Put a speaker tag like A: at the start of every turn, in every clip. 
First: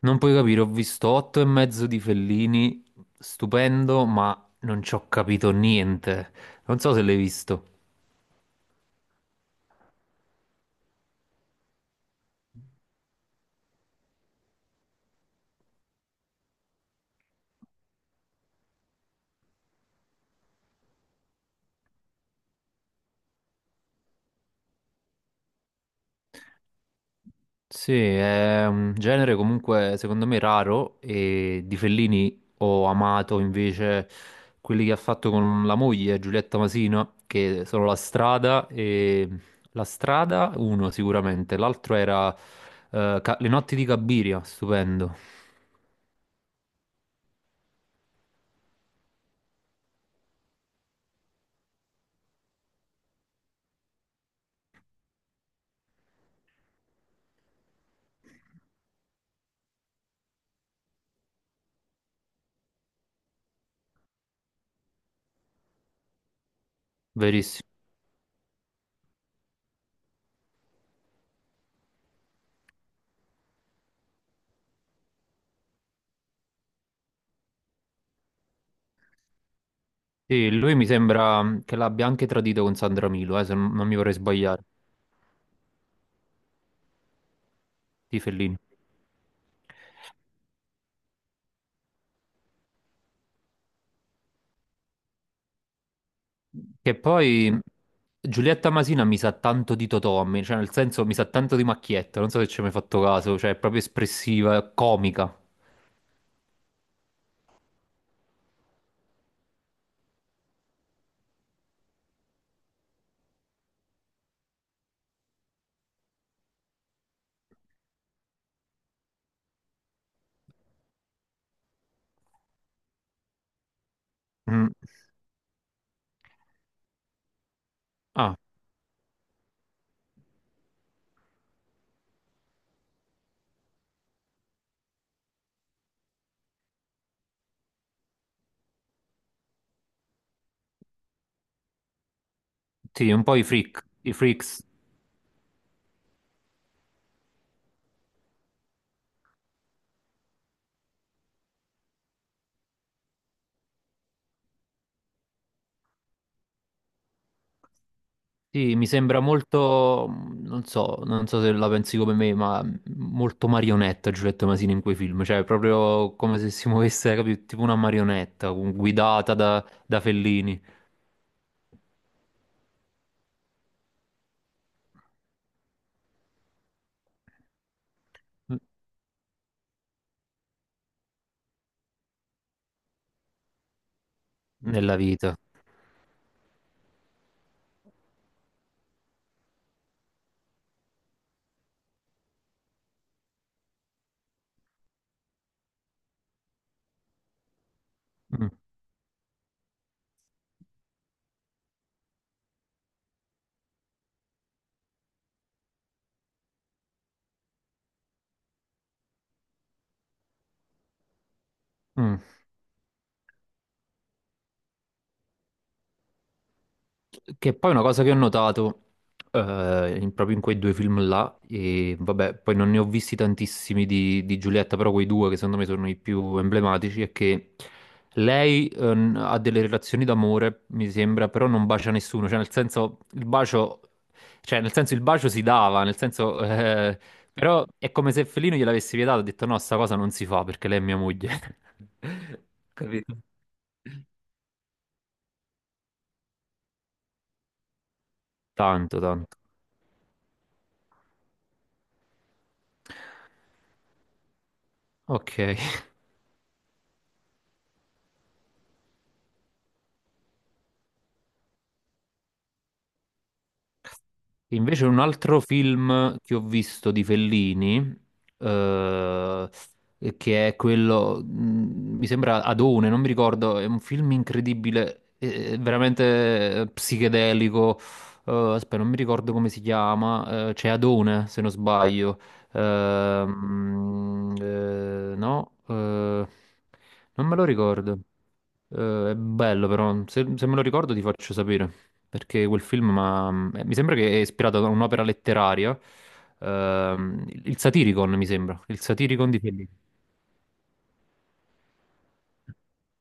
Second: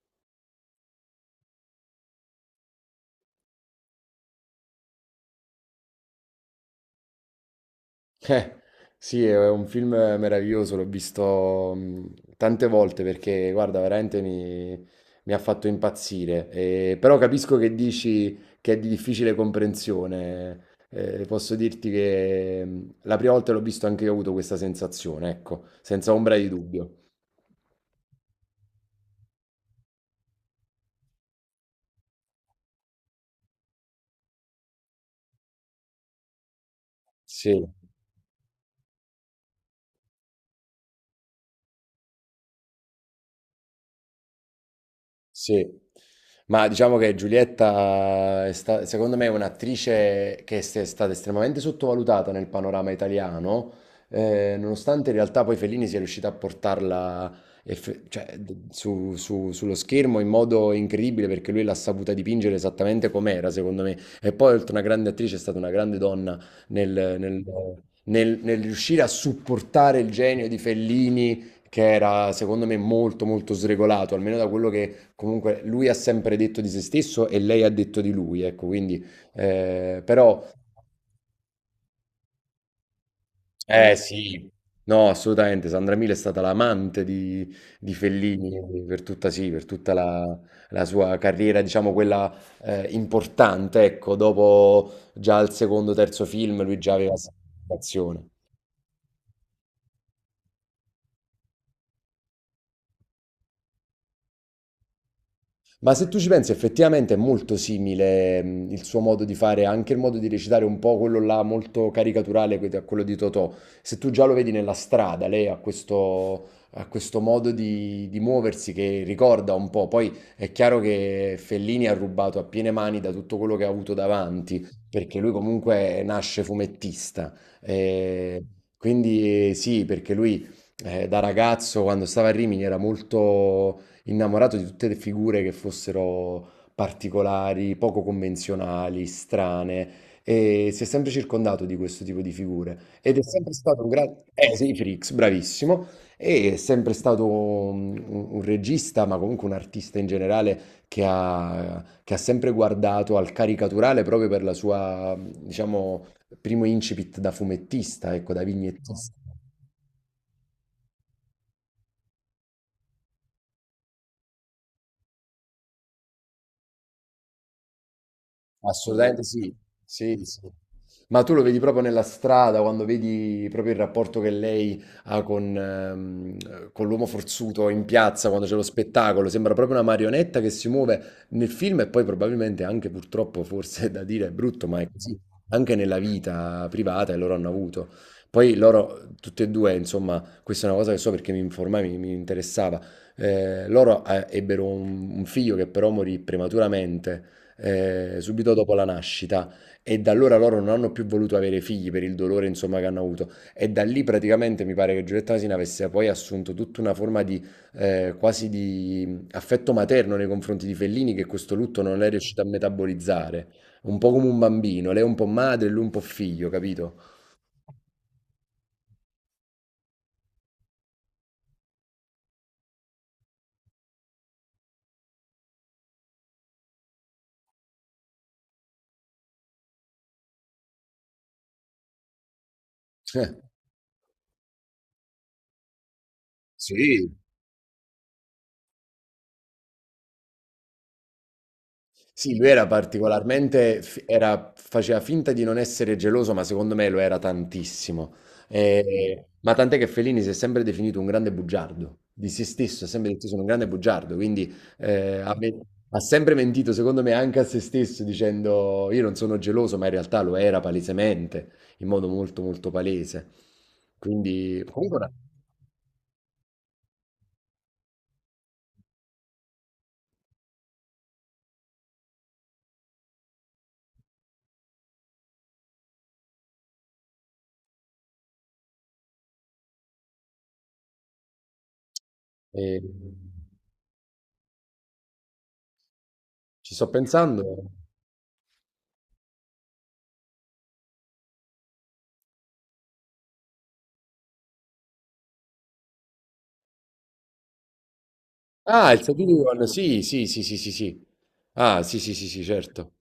A: Non puoi capire, ho visto otto e mezzo di Fellini, stupendo, ma non ci ho capito niente. Non so se l'hai visto.
B: Eh, sì, è un film meraviglioso, l'ho visto tante volte perché, guarda, veramente mi ha fatto impazzire. Però capisco che dici che è di difficile comprensione. Posso dirti che la prima volta l'ho visto anche io, ho avuto questa sensazione, ecco, senza ombra di dubbio.
A: Sì, è un genere comunque secondo me raro e di Fellini ho amato invece quelli che ha fatto con la moglie Giulietta Masino, che
B: Sì.
A: sono La Strada e La Strada uno sicuramente, l'altro era Le notti di Cabiria, stupendo,
B: Sì, ma diciamo che Giulietta secondo me è un'attrice che è stata estremamente sottovalutata nel panorama italiano, nonostante in realtà poi Fellini sia riuscito a portarla cioè, sullo schermo in modo incredibile, perché lui l'ha saputa dipingere esattamente com'era, secondo me. E poi, oltre a una grande attrice, è stata una grande donna nel, nel-
A: verissimo.
B: nel riuscire a supportare il genio di Fellini, che era secondo me molto molto sregolato, almeno da quello che. Comunque lui ha sempre detto di se stesso e lei ha detto di lui, ecco, quindi però
A: Sì, lui mi sembra che l'abbia anche tradito con Sandra Milo, se non mi
B: eh
A: vorrei
B: sì.
A: sbagliare,
B: No, assolutamente, Sandra Milo è stata l'amante di
A: di Fellini.
B: Fellini per tutta, sì, per tutta la sua carriera, diciamo quella importante, ecco, dopo già al secondo, terzo film lui già
A: Che
B: aveva questa
A: poi
B: situazione.
A: Giulietta Masina mi sa tanto di Totò, a me, cioè nel senso mi sa tanto di Macchietta, non so se ci hai mai fatto caso, cioè è proprio espressiva, è comica.
B: Ma se tu ci pensi, effettivamente è molto simile, il suo modo di fare, anche il modo di recitare un po' quello là molto caricaturale, a quello di Totò. Se tu già lo vedi nella strada, lei ha questo modo di muoversi che ricorda un po'. Poi è chiaro che Fellini ha rubato a piene mani da tutto quello che ha avuto davanti,
A: Mm.
B: perché lui comunque nasce fumettista.
A: Ah,
B: Eh, quindi sì, perché lui, da ragazzo, quando stava a Rimini, era molto innamorato di tutte le figure che fossero particolari, poco convenzionali, strane. E si è sempre circondato di questo tipo di figure.
A: sì,
B: Ed è
A: un po' i
B: sempre stato
A: freak,
B: un
A: i
B: grande... Eh
A: freaks.
B: sì, Frix, bravissimo. E è sempre stato un regista, ma comunque un artista in generale, che ha sempre guardato al caricaturale proprio per la sua, diciamo, primo incipit da fumettista, ecco, da
A: Sì, mi
B: vignettista.
A: sembra molto, non so, non so se la pensi come me, ma molto marionetta Giulietta Masini in quei film, cioè è proprio come se si muovesse, capito, tipo una marionetta
B: Assolutamente
A: guidata
B: sì,
A: da, da
B: sì, sì.
A: Fellini
B: Ma tu lo vedi proprio nella strada, quando vedi proprio il rapporto che lei ha con l'uomo forzuto in piazza, quando c'è lo spettacolo, sembra proprio una marionetta che si muove nel film, e poi probabilmente anche, purtroppo, forse è da dire, è brutto, ma è
A: nella
B: così,
A: vita.
B: anche nella vita privata, e loro hanno avuto. Poi loro, tutti e due, insomma, questa è una cosa che so perché mi informai, mi interessava, loro ebbero un figlio, che però morì prematuramente,
A: Mm,
B: subito dopo la nascita, e da allora loro non hanno più voluto avere figli per il dolore, insomma, che hanno avuto, e da lì praticamente mi pare che Giulietta Asina avesse poi assunto tutta una forma di quasi di affetto materno nei confronti di Fellini, che questo lutto non è
A: mm.
B: riuscito a metabolizzare, un po' come un bambino, lei è un po' madre, lui un po' figlio, capito?
A: Che poi è una cosa che ho notato proprio in quei due film là, e vabbè, poi non ne ho visti tantissimi di Giulietta, però quei due che secondo me sono i più emblematici, è che lei ha delle relazioni d'amore, mi sembra, però non bacia nessuno, cioè nel senso il bacio, cioè, nel senso, il bacio si dava, nel senso,
B: Sì,
A: però è come se Fellino gliel'avesse vietato, ha detto no, sta cosa non si fa perché lei è mia moglie.
B: sì, lui era
A: Capito?
B: particolarmente, faceva finta di non essere geloso, ma secondo me lo era tantissimo.
A: Tanto,
B: E-
A: tanto.
B: ma tant'è che Fellini si è sempre definito un grande bugiardo, di se stesso, ha sempre detto sono un grande bugiardo, quindi eh, ha,
A: Ok.
B: me- ha sempre mentito, secondo me, anche a se stesso, dicendo io non sono geloso, ma in realtà lo era palesemente, in modo molto molto palese. Quindi,
A: Invece
B: comunque,
A: un
B: ora,
A: altro film che ho visto di Fellini, eh, che è quello, mi sembra Adone, non mi ricordo, è un film incredibile, veramente psichedelico. Aspetta, non mi ricordo come si chiama, c'è Adone, se non sbaglio.
B: eh,
A: No,
B: ci sto
A: non me
B: pensando.
A: lo ricordo. È bello però, se me lo ricordo ti faccio sapere perché quel film ma, mi sembra che è ispirato da un'opera letteraria, il Satiricon mi sembra, il
B: Ah, il
A: Satiricon di
B: Saturn,
A: Fellini.
B: sì, sì, sì, sì, sì, sì. Ah, sì, sì, sì, sì, certo.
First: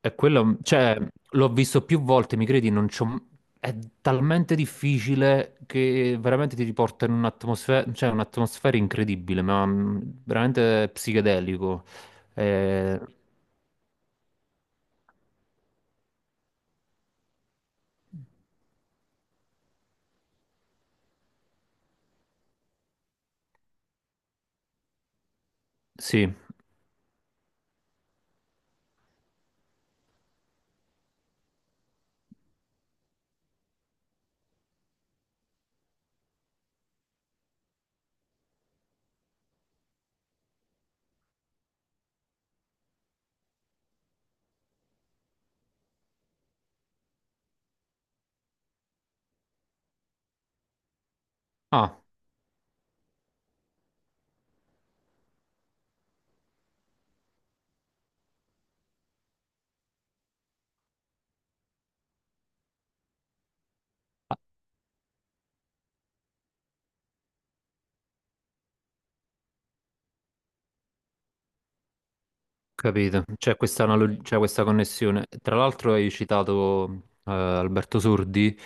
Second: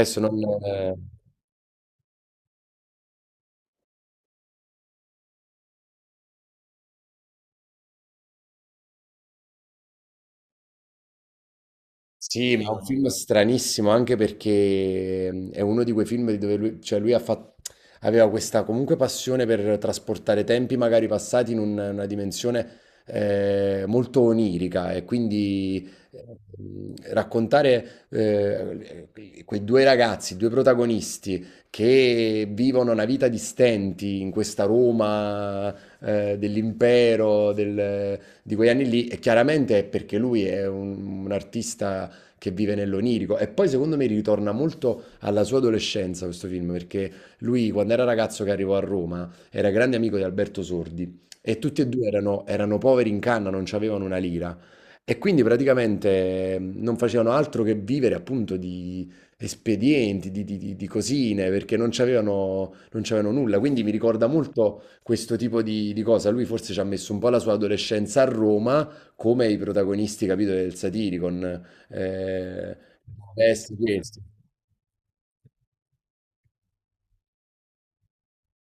A: E
B: non...
A: quello,
B: eh,
A: cioè, l'ho visto più volte, mi credi, non c'ho... è talmente difficile che veramente ti riporta in un'atmosfera, cioè un'atmosfera incredibile, ma veramente psichedelico.
B: Sì ma è un
A: Eh,
B: film stranissimo, anche perché è uno di quei film dove lui, cioè lui ha fatto, aveva questa comunque passione per trasportare tempi magari passati in una dimensione molto onirica, e quindi
A: sì.
B: raccontare quei due ragazzi, due protagonisti che vivono una vita di stenti in questa Roma dell'impero, di quegli anni lì, e chiaramente è perché lui è un artista che vive nell'onirico. E poi secondo me ritorna molto alla sua adolescenza, questo film, perché lui, quando era ragazzo, che arrivò a Roma, era grande amico di Alberto Sordi, e tutti e
A: Ah.
B: due erano, erano poveri in canna, non avevano una lira. E quindi praticamente non facevano altro che vivere appunto di espedienti, di cosine, perché non c'avevano nulla. Quindi mi ricorda molto questo tipo di cosa. Lui forse ci ha messo un po' la sua adolescenza a Roma, come i protagonisti, capito, del Satiricon. Ehm,
A: Capito, c'è
B: vesti questi.
A: c'è questa connessione. Tra l'altro hai citato Alberto Sordi,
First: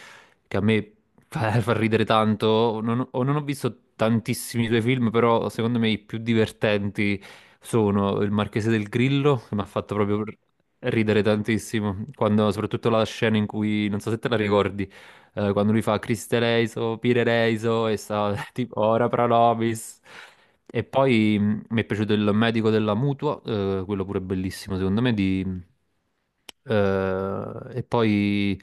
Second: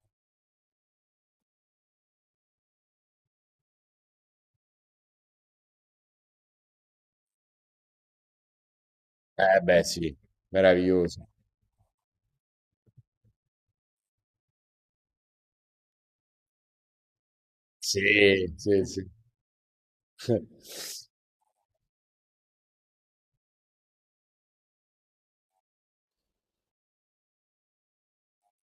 A: che a me fa, fa ridere tanto, non, ho non ho visto tantissimi suoi film, però secondo me i più divertenti sono Il Marchese del Grillo, che
B: Eh
A: mi ha
B: beh
A: fatto
B: sì,
A: ridere
B: meraviglioso.
A: tantissimo, quando, soprattutto la scena in cui, non so se te la ricordi, quando lui fa Criste Reiso, Pire Reiso, e
B: Sì,
A: sta tipo
B: sì, sì.
A: Ora pro nobis. E poi mi è piaciuto il medico della mutua, quello pure bellissimo secondo me. E poi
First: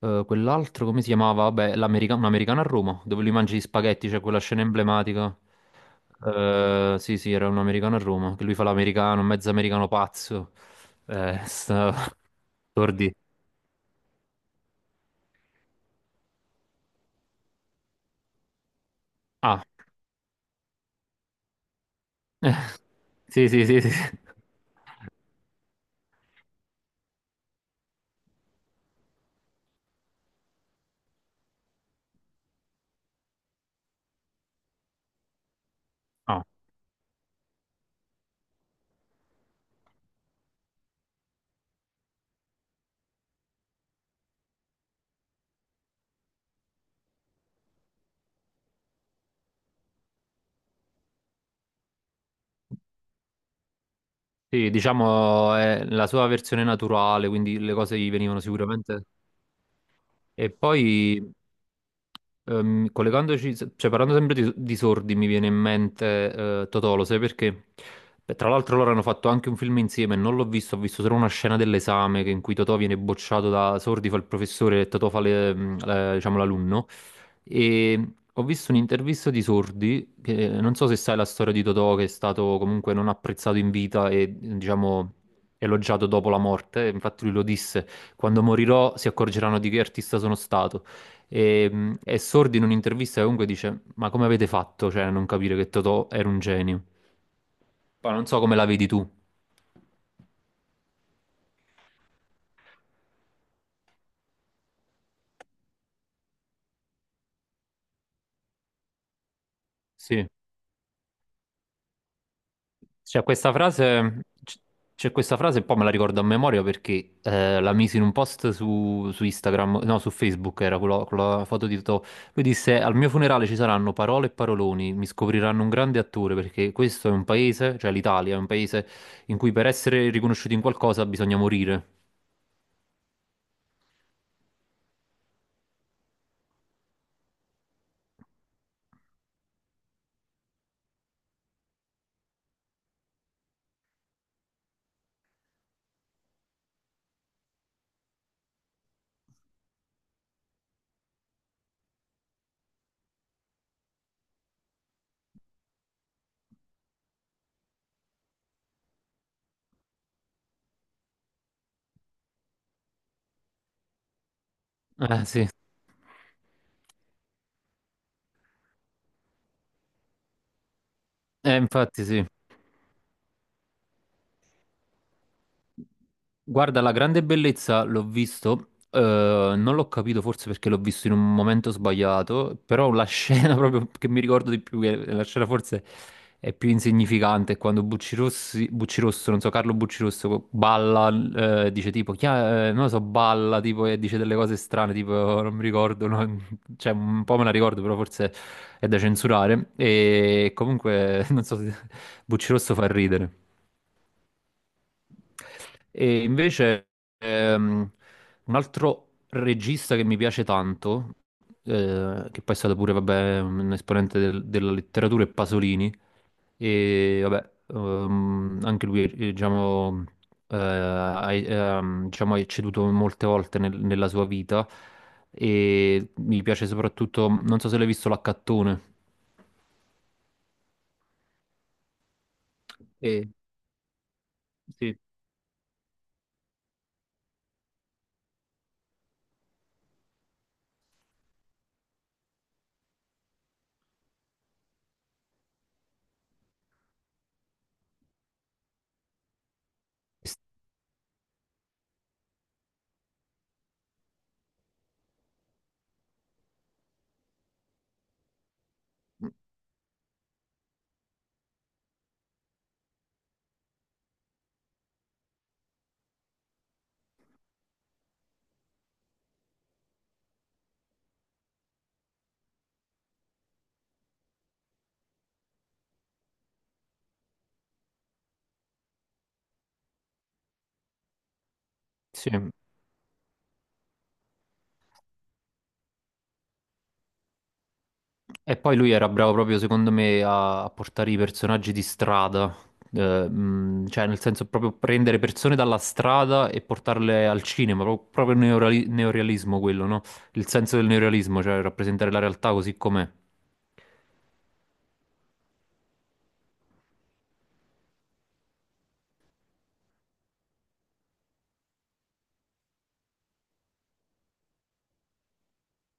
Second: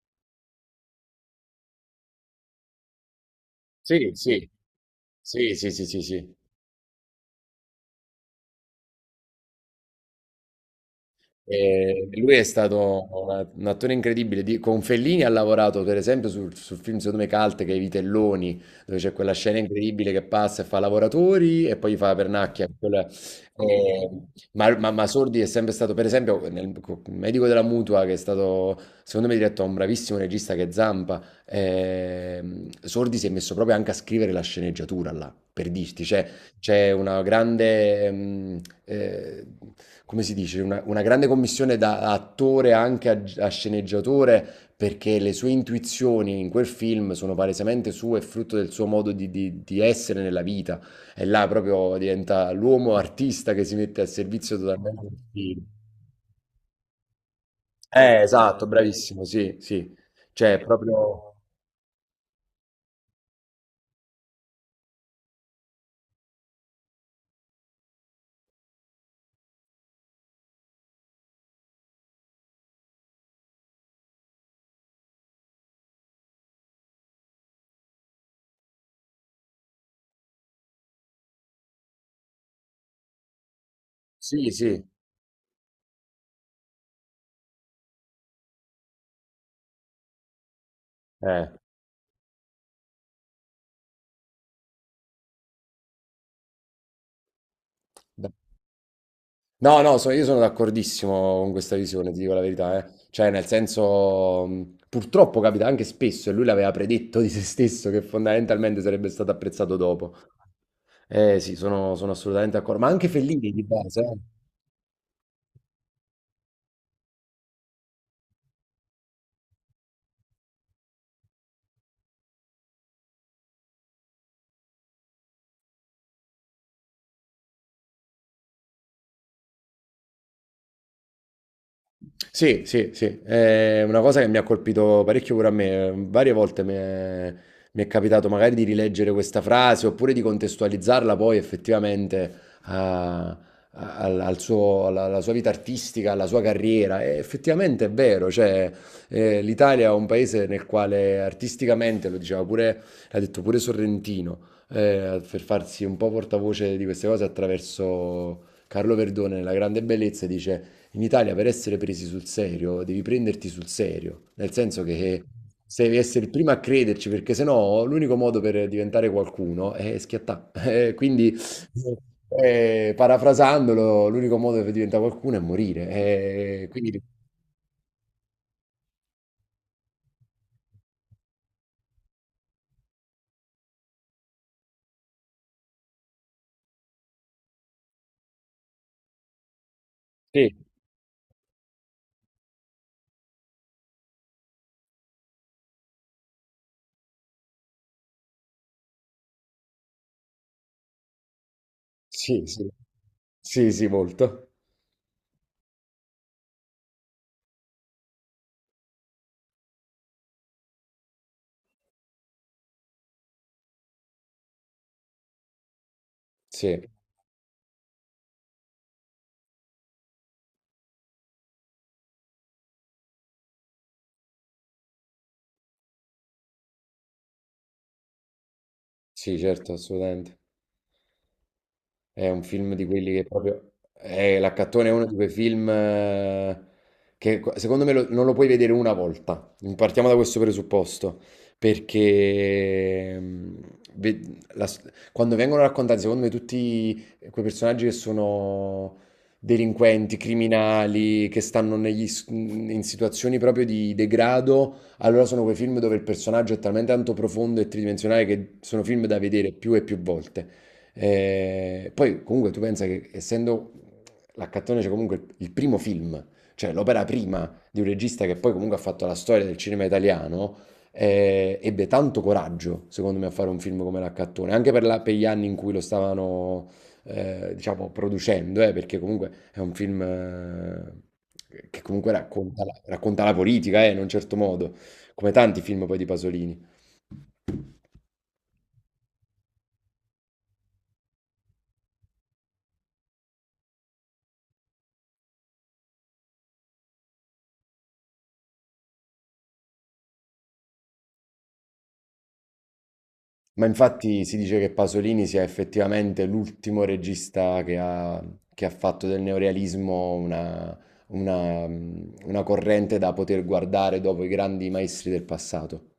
A: quell'altro, come si chiamava? Vabbè, un americano a Roma, dove lui mangia gli spaghetti,
B: Sì,
A: c'è quella
B: sì.
A: scena emblematica.
B: Sì, sì, sì, sì, sì.
A: Sì, sì, era un americano a Roma, che lui fa l'americano, un mezzo americano pazzo. Sta...
B: E lui è stato
A: Tordi.
B: un attore incredibile. Con Fellini ha lavorato, per esempio, sul film, secondo me Calte, che è I Telloni, dove c'è quella scena
A: Ah,
B: incredibile che passa e fa lavoratori e poi gli fa la pernacchia.
A: sì, sì, sì, sì.
B: Eh,
A: sì.
B: ma Sordi è sempre stato, per esempio, Medico della Mutua, che è stato, secondo me, diretto da un bravissimo regista che è Zampa. Ehm, Sordi si è messo proprio anche a scrivere la sceneggiatura là, per dirti, cioè
A: Ah,
B: c'è una grande, come si dice, una grande commissione da attore anche a sceneggiatore, perché le sue intuizioni in quel film sono palesemente sue, e frutto del suo modo di, di essere nella vita. E là proprio diventa l'uomo artista che si mette al servizio
A: sì,
B: totalmente del
A: diciamo
B: film.
A: è la sua versione naturale, quindi le cose gli venivano
B: Esatto,
A: sicuramente...
B: bravissimo, sì, sì.
A: E
B: Cioè,
A: poi,
B: proprio...
A: collegandoci, cioè parlando sempre di sordi, mi viene in mente Totò, lo sai perché? Beh, tra l'altro loro hanno fatto anche un film insieme, non l'ho visto, ho visto solo una scena dell'esame in cui Totò viene bocciato da Sordi, fa il professore e Totò fa le- mm, la- diciamo, l'alunno. E ho visto un'intervista di Sordi, che non so se sai la storia di Totò, che è stato comunque non apprezzato in vita e,
B: Sì, sì.
A: diciamo, elogiato dopo la morte, infatti lui lo disse. Quando morirò si accorgeranno di che artista sono stato.
B: Eh.
A: E Sordi in un'intervista comunque dice: Ma come avete fatto, cioè, a non capire che Totò era un genio? Poi non so come la vedi tu.
B: No, no, io sono d'accordissimo con questa visione, ti dico la verità, eh. Cioè, nel senso, purtroppo capita anche spesso, e lui l'aveva predetto di se stesso, che fondamentalmente sarebbe stato apprezzato dopo.
A: Sì.
B: Eh sì, sono assolutamente d'accordo, ma anche
A: C'è
B: Fellini
A: questa
B: di base, eh.
A: frase, c- c'è questa frase e poi me la ricordo a memoria perché la misi in un post su, su Instagram, no, su Facebook era quella foto di Totò. Lui disse: Al mio funerale ci saranno parole e paroloni, mi scopriranno un grande attore perché questo è un paese, cioè l'Italia, è un paese in cui per essere riconosciuti in qualcosa bisogna morire.
B: Sì, sì, sì, è una cosa che mi ha colpito parecchio pure a me. Varie volte mi è capitato magari di rileggere questa frase, oppure di contestualizzarla poi effettivamente a- alla sua vita artistica, alla sua carriera. E effettivamente è vero, cioè, l'Italia è un paese nel quale, artisticamente, lo diceva pure, l'ha detto pure Sorrentino, per farsi un po' portavoce di queste cose attraverso Carlo Verdone, La grande bellezza, dice... In Italia, per essere presi sul serio devi prenderti sul serio, nel senso che
A: Eh sì,
B: se devi essere il primo a crederci, perché sennò l'unico modo per diventare qualcuno è schiattare. Quindi,
A: infatti sì.
B: parafrasandolo, l'unico modo per diventare qualcuno è morire. Eh,
A: Guarda, la
B: quindi
A: grande bellezza l'ho visto, non l'ho capito forse perché l'ho visto in un momento sbagliato, però la scena proprio che mi ricordo di più, che la scena forse è più insignificante, è quando Bucci Rosso, non so, Carlo Bucci Rosso
B: sì,
A: balla, dice tipo, non lo so, balla tipo e dice delle cose strane, tipo non mi ricordo, no? Cioè un po' me la ricordo, però forse è da censurare e comunque non so, se-
B: sì,
A: Bucci
B: sì,
A: Rosso fa ridere.
B: sì, sì, molto.
A: E invece ehm, un altro regista che mi piace tanto, che poi è stato pure vabbè, un esponente della letteratura, è Pasolini,
B: Sì,
A: e vabbè, anche lui diciamo, ha, diciamo, ha ceduto molte volte nella sua vita e mi piace soprattutto, non so se l'hai visto, L'Accattone.
B: sì, certo, assolutamente. È un film di quelli che
A: Eh,
B: proprio... L'Accattone è
A: sì.
B: uno di quei film, secondo me non lo puoi vedere una volta. Partiamo da questo presupposto, perché ve- la s- quando vengono raccontati, secondo me, tutti quei personaggi che sono delinquenti, criminali, che stanno in situazioni proprio di degrado, allora sono quei film dove il personaggio è talmente tanto profondo e tridimensionale che sono film da vedere più e più volte. Poi comunque tu pensa che, essendo l'Accattone, c'è comunque il primo film, cioè l'opera prima di un regista che poi comunque ha fatto la storia del cinema italiano, ebbe tanto coraggio, secondo me, a fare un film come l'Accattone, anche per, per gli anni in cui lo stavano, diciamo, producendo, perché comunque è un film... Che comunque
A: Sì,
B: racconta la, politica, in un certo modo, come tanti film poi di Pasolini.
A: e poi lui era bravo proprio, secondo me, a, a portare i personaggi di strada. Cioè nel senso proprio prendere persone dalla strada e portarle al cinema, proprio, il neorealismo quello, no? Il senso del neorealismo, cioè rappresentare la realtà così com'è.
B: Ma infatti si dice che Pasolini sia effettivamente l'ultimo regista che ha fatto del neorealismo una, una corrente da poter guardare dopo i grandi maestri del passato.